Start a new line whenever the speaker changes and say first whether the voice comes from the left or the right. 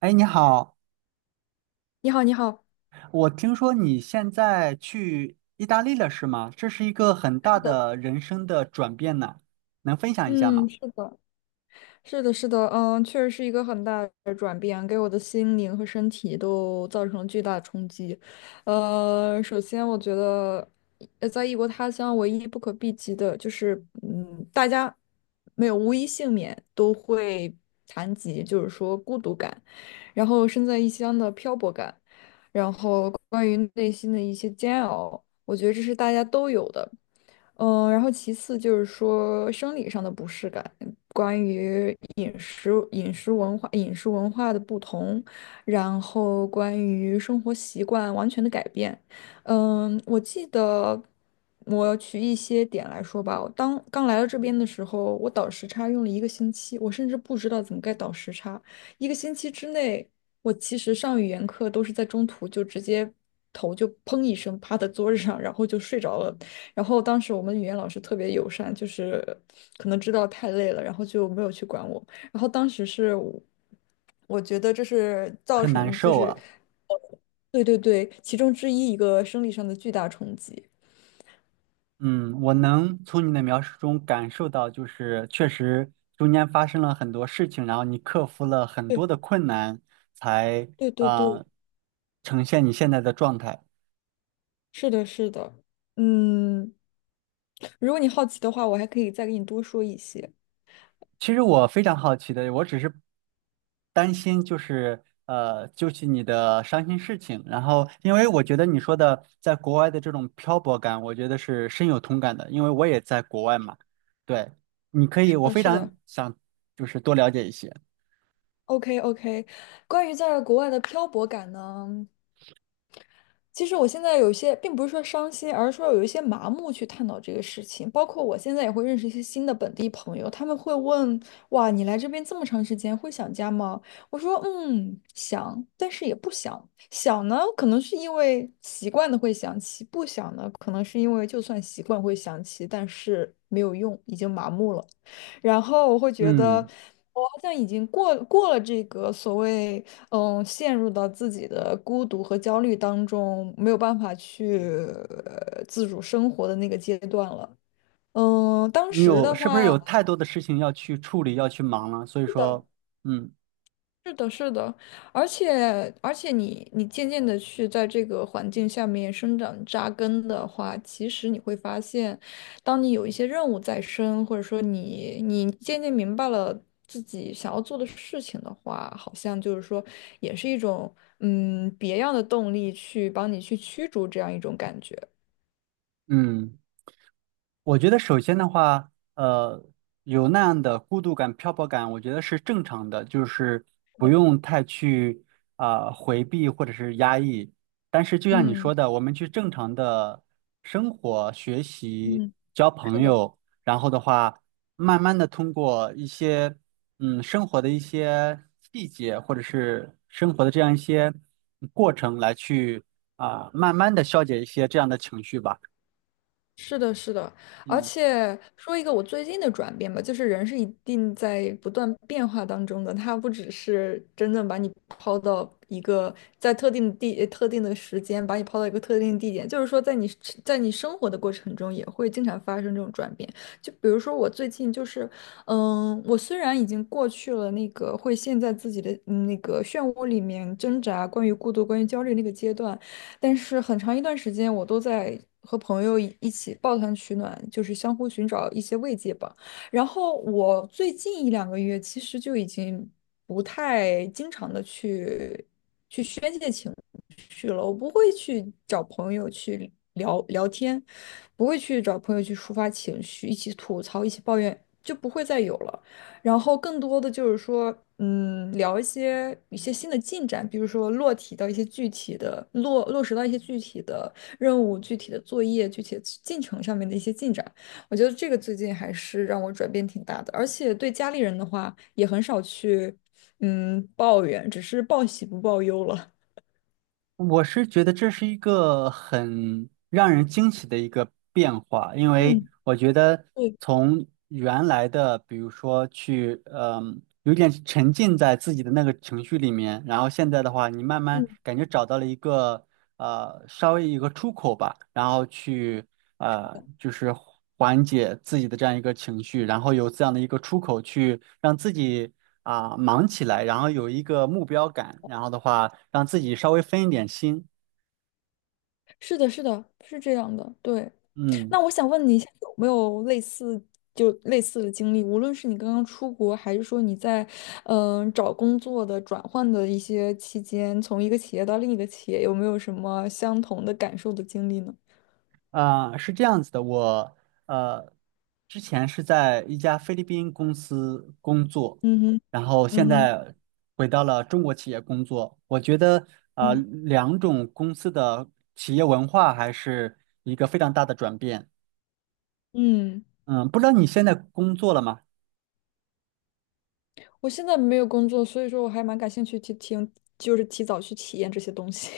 right: 哎，你好，
left: 你好，你好。
right: 我听说你现在去意大利了，是吗？这是一个很
left: 是
right: 大
left: 的。
right: 的人生的转变呢，能分享一下吗？
left: 嗯，是的。是的，是的。嗯，确实是一个很大的转变，给我的心灵和身体都造成了巨大的冲击。首先我觉得，在异国他乡，唯一不可避及的就是，嗯，大家没有无一幸免都会谈及，就是说孤独感，然后身在异乡的漂泊感，然后关于内心的一些煎熬，我觉得这是大家都有的。嗯,然后其次就是说生理上的不适感，关于饮食、饮食文化、饮食文化的不同，然后关于生活习惯完全的改变。嗯，我记得我取一些点来说吧。我当刚来到这边的时候，我倒时差用了一个星期，我甚至不知道怎么该倒时差。一个星期之内，我其实上语言课都是在中途就直接头就砰一声趴在桌子上，然后就睡着了。然后当时我们语言老师特别友善，就是可能知道太累了，然后就没有去管我。然后当时是我，我觉得这是造
right: 很难
left: 成就
right: 受
left: 是，
right: 啊。
left: 呃对对对，其中之一一个生理上的巨大冲击。
right: 嗯，我能从你的描述中感受到，就是确实中间发生了很多事情，然后你克服了很多的
left: 对
right: 困难，才
left: 对对
right: 啊，
left: 对，
right: 呃呈现你现在的状态。
left: 是的，是的。嗯，如果你好奇的话，我还可以再给你多说一些。
right: 其实我非常好奇的，我只是担心，就是你的伤心事情。然后，因为我觉得你说的在国外的这种漂泊感，我觉得是深有同感的，因为我也在国外嘛。对，你可以，
left: 是
right: 我
left: 的，
right: 非
left: 是
right: 常
left: 的。
right: 想就是多了解一些。
left: OK OK，关于在国外的漂泊感呢？其实我现在有一些，并不是说伤心，而是说有一些麻木去探讨这个事情。包括我现在也会认识一些新的本地朋友，他们会问：“哇，你来这边这么长时间，会想家吗？”我说：“嗯，想，但是也不想。想呢，可能是因为习惯的会想起；不想呢，可能是因为就算习惯会想起，但是没有用，已经麻木了。”然后我会觉得，
right: 嗯，
left: 我好像已经过过了这个所谓，嗯，陷入到自己的孤独和焦虑当中，没有办法去自主生活的那个阶段了。嗯，当
right: 你
left: 时
right: 有
left: 的
right: 是不是
left: 话，
right: 有太多的事情要去处理，要去忙了？所以
left: 是的。
right: 说，嗯
left: 是的，是的，而且你渐渐的去在这个环境下面生长扎根的话，其实你会发现，当你有一些任务在身，或者说你渐渐明白了自己想要做的事情的话，好像就是说也是一种嗯别样的动力去帮你去驱逐这样一种感觉。
right: 嗯。我觉得首先的话，有那样的孤独感、漂泊感，我觉得是正常的，就是不用太去啊、回避或者是压抑。但是就像你
left: 嗯。
right: 说的，我们去正常的生活、学习、
left: 嗯，
right: 交
left: 是
right: 朋
left: 的。
right: 友，然后的话，慢慢的通过一些生活的一些细节，或者是生活的这样一些过程来去啊、慢慢的消解一些这样的情绪吧。
left: 是的，是的，而
right: 嗯。
left: 且说一个我最近的转变吧，就是人是一定在不断变化当中的，他不只是真正把你抛到一个在特定的地、特定的时间，把你抛到一个特定的地点，就是说在你在你生活的过程中也会经常发生这种转变。就比如说我最近就是，嗯，我虽然已经过去了那个会陷在自己的嗯那个漩涡里面挣扎，关于孤独、关于焦虑那个阶段，但是很长一段时间，我都在和朋友一起抱团取暖，就是相互寻找一些慰藉吧。然后我最近一两个月，其实就已经不太经常的去去宣泄情绪了。我不会去找朋友去聊聊天，不会去找朋友去抒发情绪，一起吐槽，一起抱怨，就不会再有了。然后更多的就是说，嗯，聊一些新的进展，比如说落体到一些具体的落落实到一些具体的任务、具体的作业、具体的进程上面的一些进展。我觉得这个最近还是让我转变挺大的，而且对家里人的话也很少去，嗯，抱怨，只是报喜不报忧了。
right: 我是觉得这是一个很让人惊喜的一个变化，因为
left: 嗯，
right: 我觉得
left: 对。
right: 从原来的，比如说去，嗯，有点沉浸在自己的那个情绪里面，然后现在的话，你慢
left: 嗯，
right: 慢感觉找到了一个。稍微一个出口吧，然后去就是缓解自己的这样一个情绪，然后有这样的一个出口去让自己啊、忙起来，然后有一个目标感，然后的话让自己稍微分一点心，
left: 是的。是的，是这样的，对。
right: 嗯。
left: 那我想问你一下，有没有类似就类似的经历？无论是你刚刚出国，还是说你在找工作的转换的一些期间，从一个企业到另一个企业，有没有什么相同的感受的经历呢？
right: 啊、是这样子的，我呃之前是在一家菲律宾公司工作，
left: 嗯哼。
right: 然后
left: 嗯
right: 现
left: 哼。
right: 在回到了中国企业工作。我觉得啊，
left: 嗯。
right: 两种公司的企业文化还是一个非常大的转变。
left: 嗯，
right: 嗯，不知道你现在工作了吗？
left: 我现在没有工作，所以说我还蛮感兴趣去听，就是提早去体验这些东西。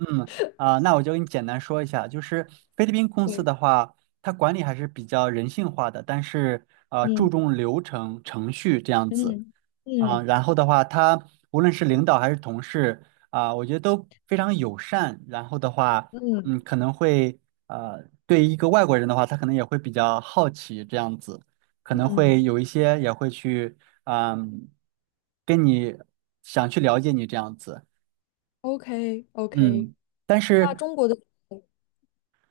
right: 啊、那我就给你简单说一下，就是菲律宾公司
left: 对。
right: 的话，它管理还是比较人性化的，但是啊注
left: 嗯。
right: 重流程程序这样子。
left: 嗯。
right: 啊，
left: 嗯。
right: 然后的话，他无论是领导还是同事啊，我觉得都非常友善。然后的话，
left: 嗯。
right: 嗯，可能会对于一个外国人的话，他可能也会比较好奇这样子，可能
left: 嗯
right: 会有一些也会去嗯，跟你想去了解你这样子，
left: ，OK OK，
right: 嗯，但
left: 那
right: 是
left: 中国的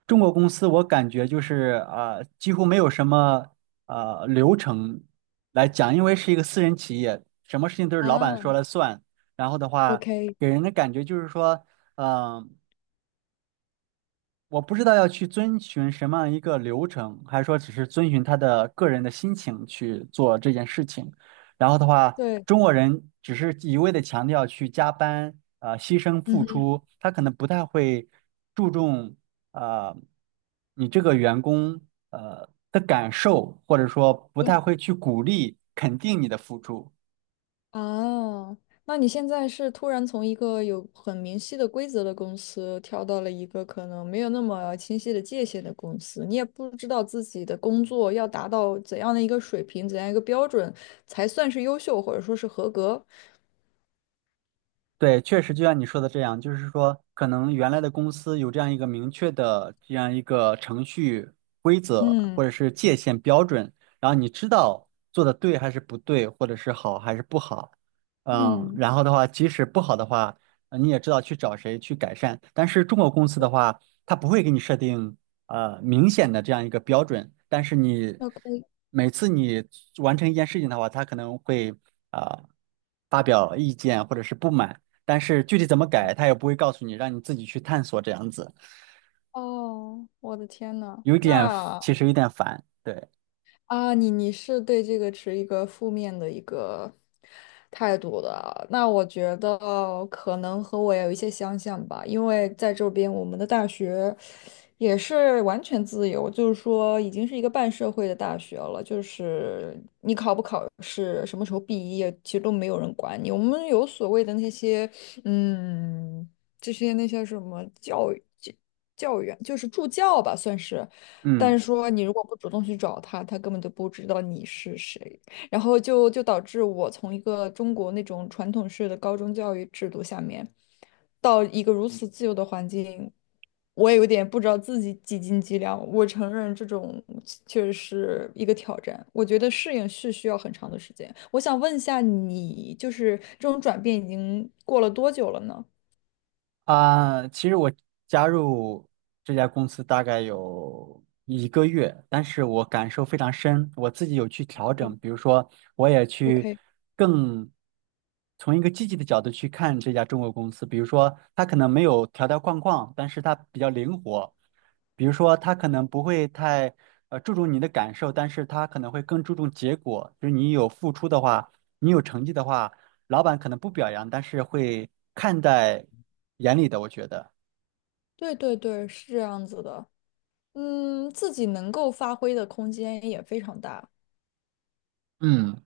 right: 中国公司我感觉就是啊，几乎没有什么流程来讲，因为是一个私人企业，什么事情都是老板
left: 啊
right: 说了算。然后的话，
left: ，OK，
right: 给人的感觉就是说，嗯。我不知道要去遵循什么样一个流程，还是说只是遵循他的个人的心情去做这件事情。然后的话，
left: 对。
right: 中国人只是一味的强调去加班，牺牲
left: 嗯
right: 付
left: 哼。
right: 出，他可能不太会注重呃你这个员工的感受，或者说不太会去鼓励肯定你的付出。
left: 啊，那你现在是突然从一个有很明晰的规则的公司跳到了一个可能没有那么清晰的界限的公司，你也不知道自己的工作要达到怎样的一个水平，怎样一个标准才算是优秀或者说是合格。
right: 对，确实就像你说的这样，就是说，可能原来的公司有这样一个明确的这样一个程序规则
left: 嗯。
right: 或者是界限标准，然后你知道做的对还是不对，或者是好还是不好，嗯，
left: 嗯，
right: 然后的话，即使不好的话，你也知道去找谁去改善。但是中国公司的话，它不会给你设定明显的这样一个标准，但是你
left: OK，
right: 每次你完成一件事情的话，他可能会啊、呃发表意见或者是不满。但是具体怎么改，他也不会告诉你，让你自己去探索这样子，
left: 哦，我的天呐，
right: 有点
left: 那。
right: 其实有点烦。对，
left: 啊，你你是对这个持一个负面的一个态度的啊。那我觉得可能和我有一些相像吧，因为在这边我们的大学也是完全自由，就是说已经是一个半社会的大学了，就是你考不考试，什么时候毕业，其实都没有人管你。我们有所谓的那些，嗯，这些那些什么教育教员，就是助教吧，算是。但是
right: 嗯。
left: 说你如果不主动去找他，他根本就不知道你是谁，然后就导致我从一个中国那种传统式的高中教育制度下面，到一个如此自由的环境，我也有点不知道自己几斤几两。我承认这种确实是一个挑战，我觉得适应是需要很长的时间。我想问一下你，就是这种转变已经过了多久了呢
right: 啊，其实我加入这家公司大概有一个月，但是我感受非常深，我自己有去调整，比如说我也去
left: ？OK，
right: 更从一个积极的角度去看这家中国公司，比如说它可能没有条条框框，但是它比较灵活，比如说它可能不会太注重你的感受，但是它可能会更注重结果，就是你有付出的话，你有成绩的话。老板可能不表扬，但是会看在眼里的，我觉得。
left: 对对对，是这样子的。嗯，自己能够发挥的空间也非常大。
right: 嗯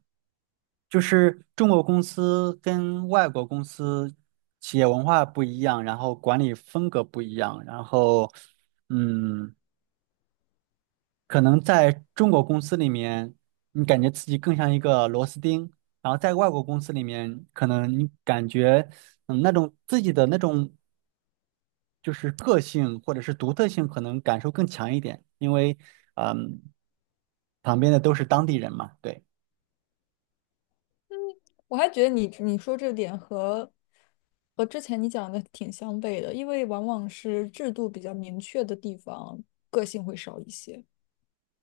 right: 就是中国公司跟外国公司企业文化不一样，然后管理风格不一样，然后，嗯，可能在中国公司里面，你感觉自己更像一个螺丝钉，然后在外国公司里面，可能你感觉，嗯，那种自己的那种就是个性或者是独特性可能感受更强一点，因为嗯，旁边的都是当地人嘛，对，
left: 我还觉得你说这点和和之前你讲的挺相悖的，因为往往是制度比较明确的地方，个性会少一些。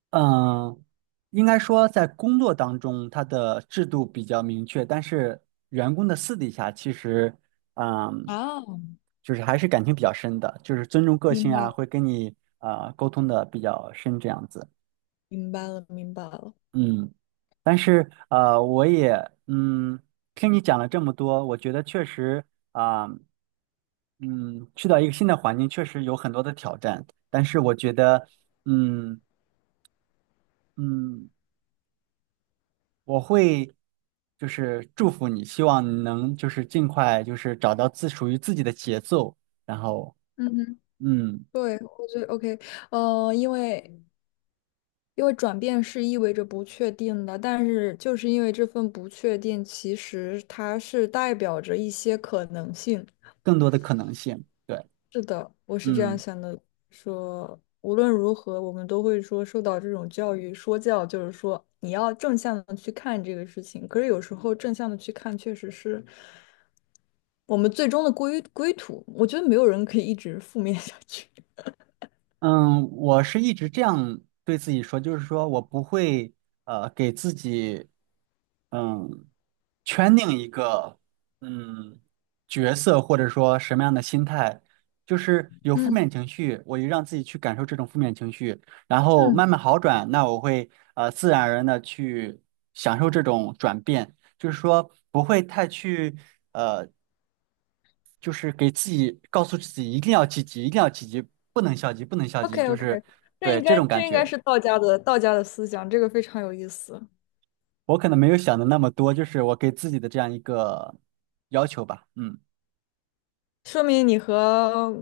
right: 嗯，应该说在工作当中，它的制度比较明确，但是员工的私底下其实，嗯，
left: 啊，
right: 就是还是感情比较深的，就是尊重个
left: 明
right: 性
left: 白
right: 啊，
left: 了，
right: 会跟你沟通的比较深这样子，
left: 明白了，明白了。
right: 嗯。但是我也嗯，听你讲了这么多，我觉得确实啊、呃嗯，去到一个新的环境确实有很多的挑战，但是我觉得，嗯嗯，我会就是祝福你，希望你能就是尽快就是找到自属于自己的节奏，然后
left: 嗯哼，
right: 嗯，
left: 对，我觉得 OK。因为因为转变是意味着不确定的，但是就是因为这份不确定，其实它是代表着一些可能性。
right: 更多的可能性。对，
left: 是的，我是这样
right: 嗯
left: 想的，说无论如何，我们都会说受到这种教育，说教就是说你要正向的去看这个事情。可是有时候正向的去看，确实是我们最终的归归途。我觉得没有人可以一直负面下去。
right: 嗯，我是一直这样对自己说，就是说我不会给自己。嗯，圈定一个嗯角色，或者说什么样的心态，就是有负
left: 嗯。
right: 面情绪，我就让自己去感受这种负面情绪，然后
left: 嗯。
right: 慢慢好转，那我会自然而然的去享受这种转变，就是说不会太去，就是给自己告诉自己一定要积极，一定要积极，不能消极，不能 消极，
left: ，OK
right: 就
left: OK，
right: 是
left: 这
right: 对
left: 应
right: 这
left: 该
right: 种感
left: 这应该
right: 觉，
left: 是道家的思想，这个非常有意思。
right: 我可能没有想的那么多，就是我给自己的这样一个要求吧，嗯。
left: 说明你和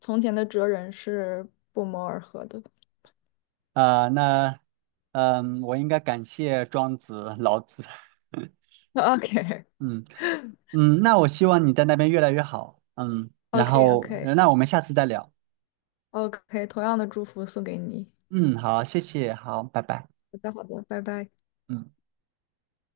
left: 从前的哲人是不谋而合的。
right: 啊、那嗯，我应该感谢庄子、老子。
left: OK
right: 嗯嗯，那我希望你在那边越来越好。嗯，然
left: OK
right: 后
left: OK。
right: 那我们下次再聊。
left: OK，同样的祝福送给你。
right: 嗯，好，谢谢，好，拜拜。
left: 好的，好的，拜拜。
right: 嗯。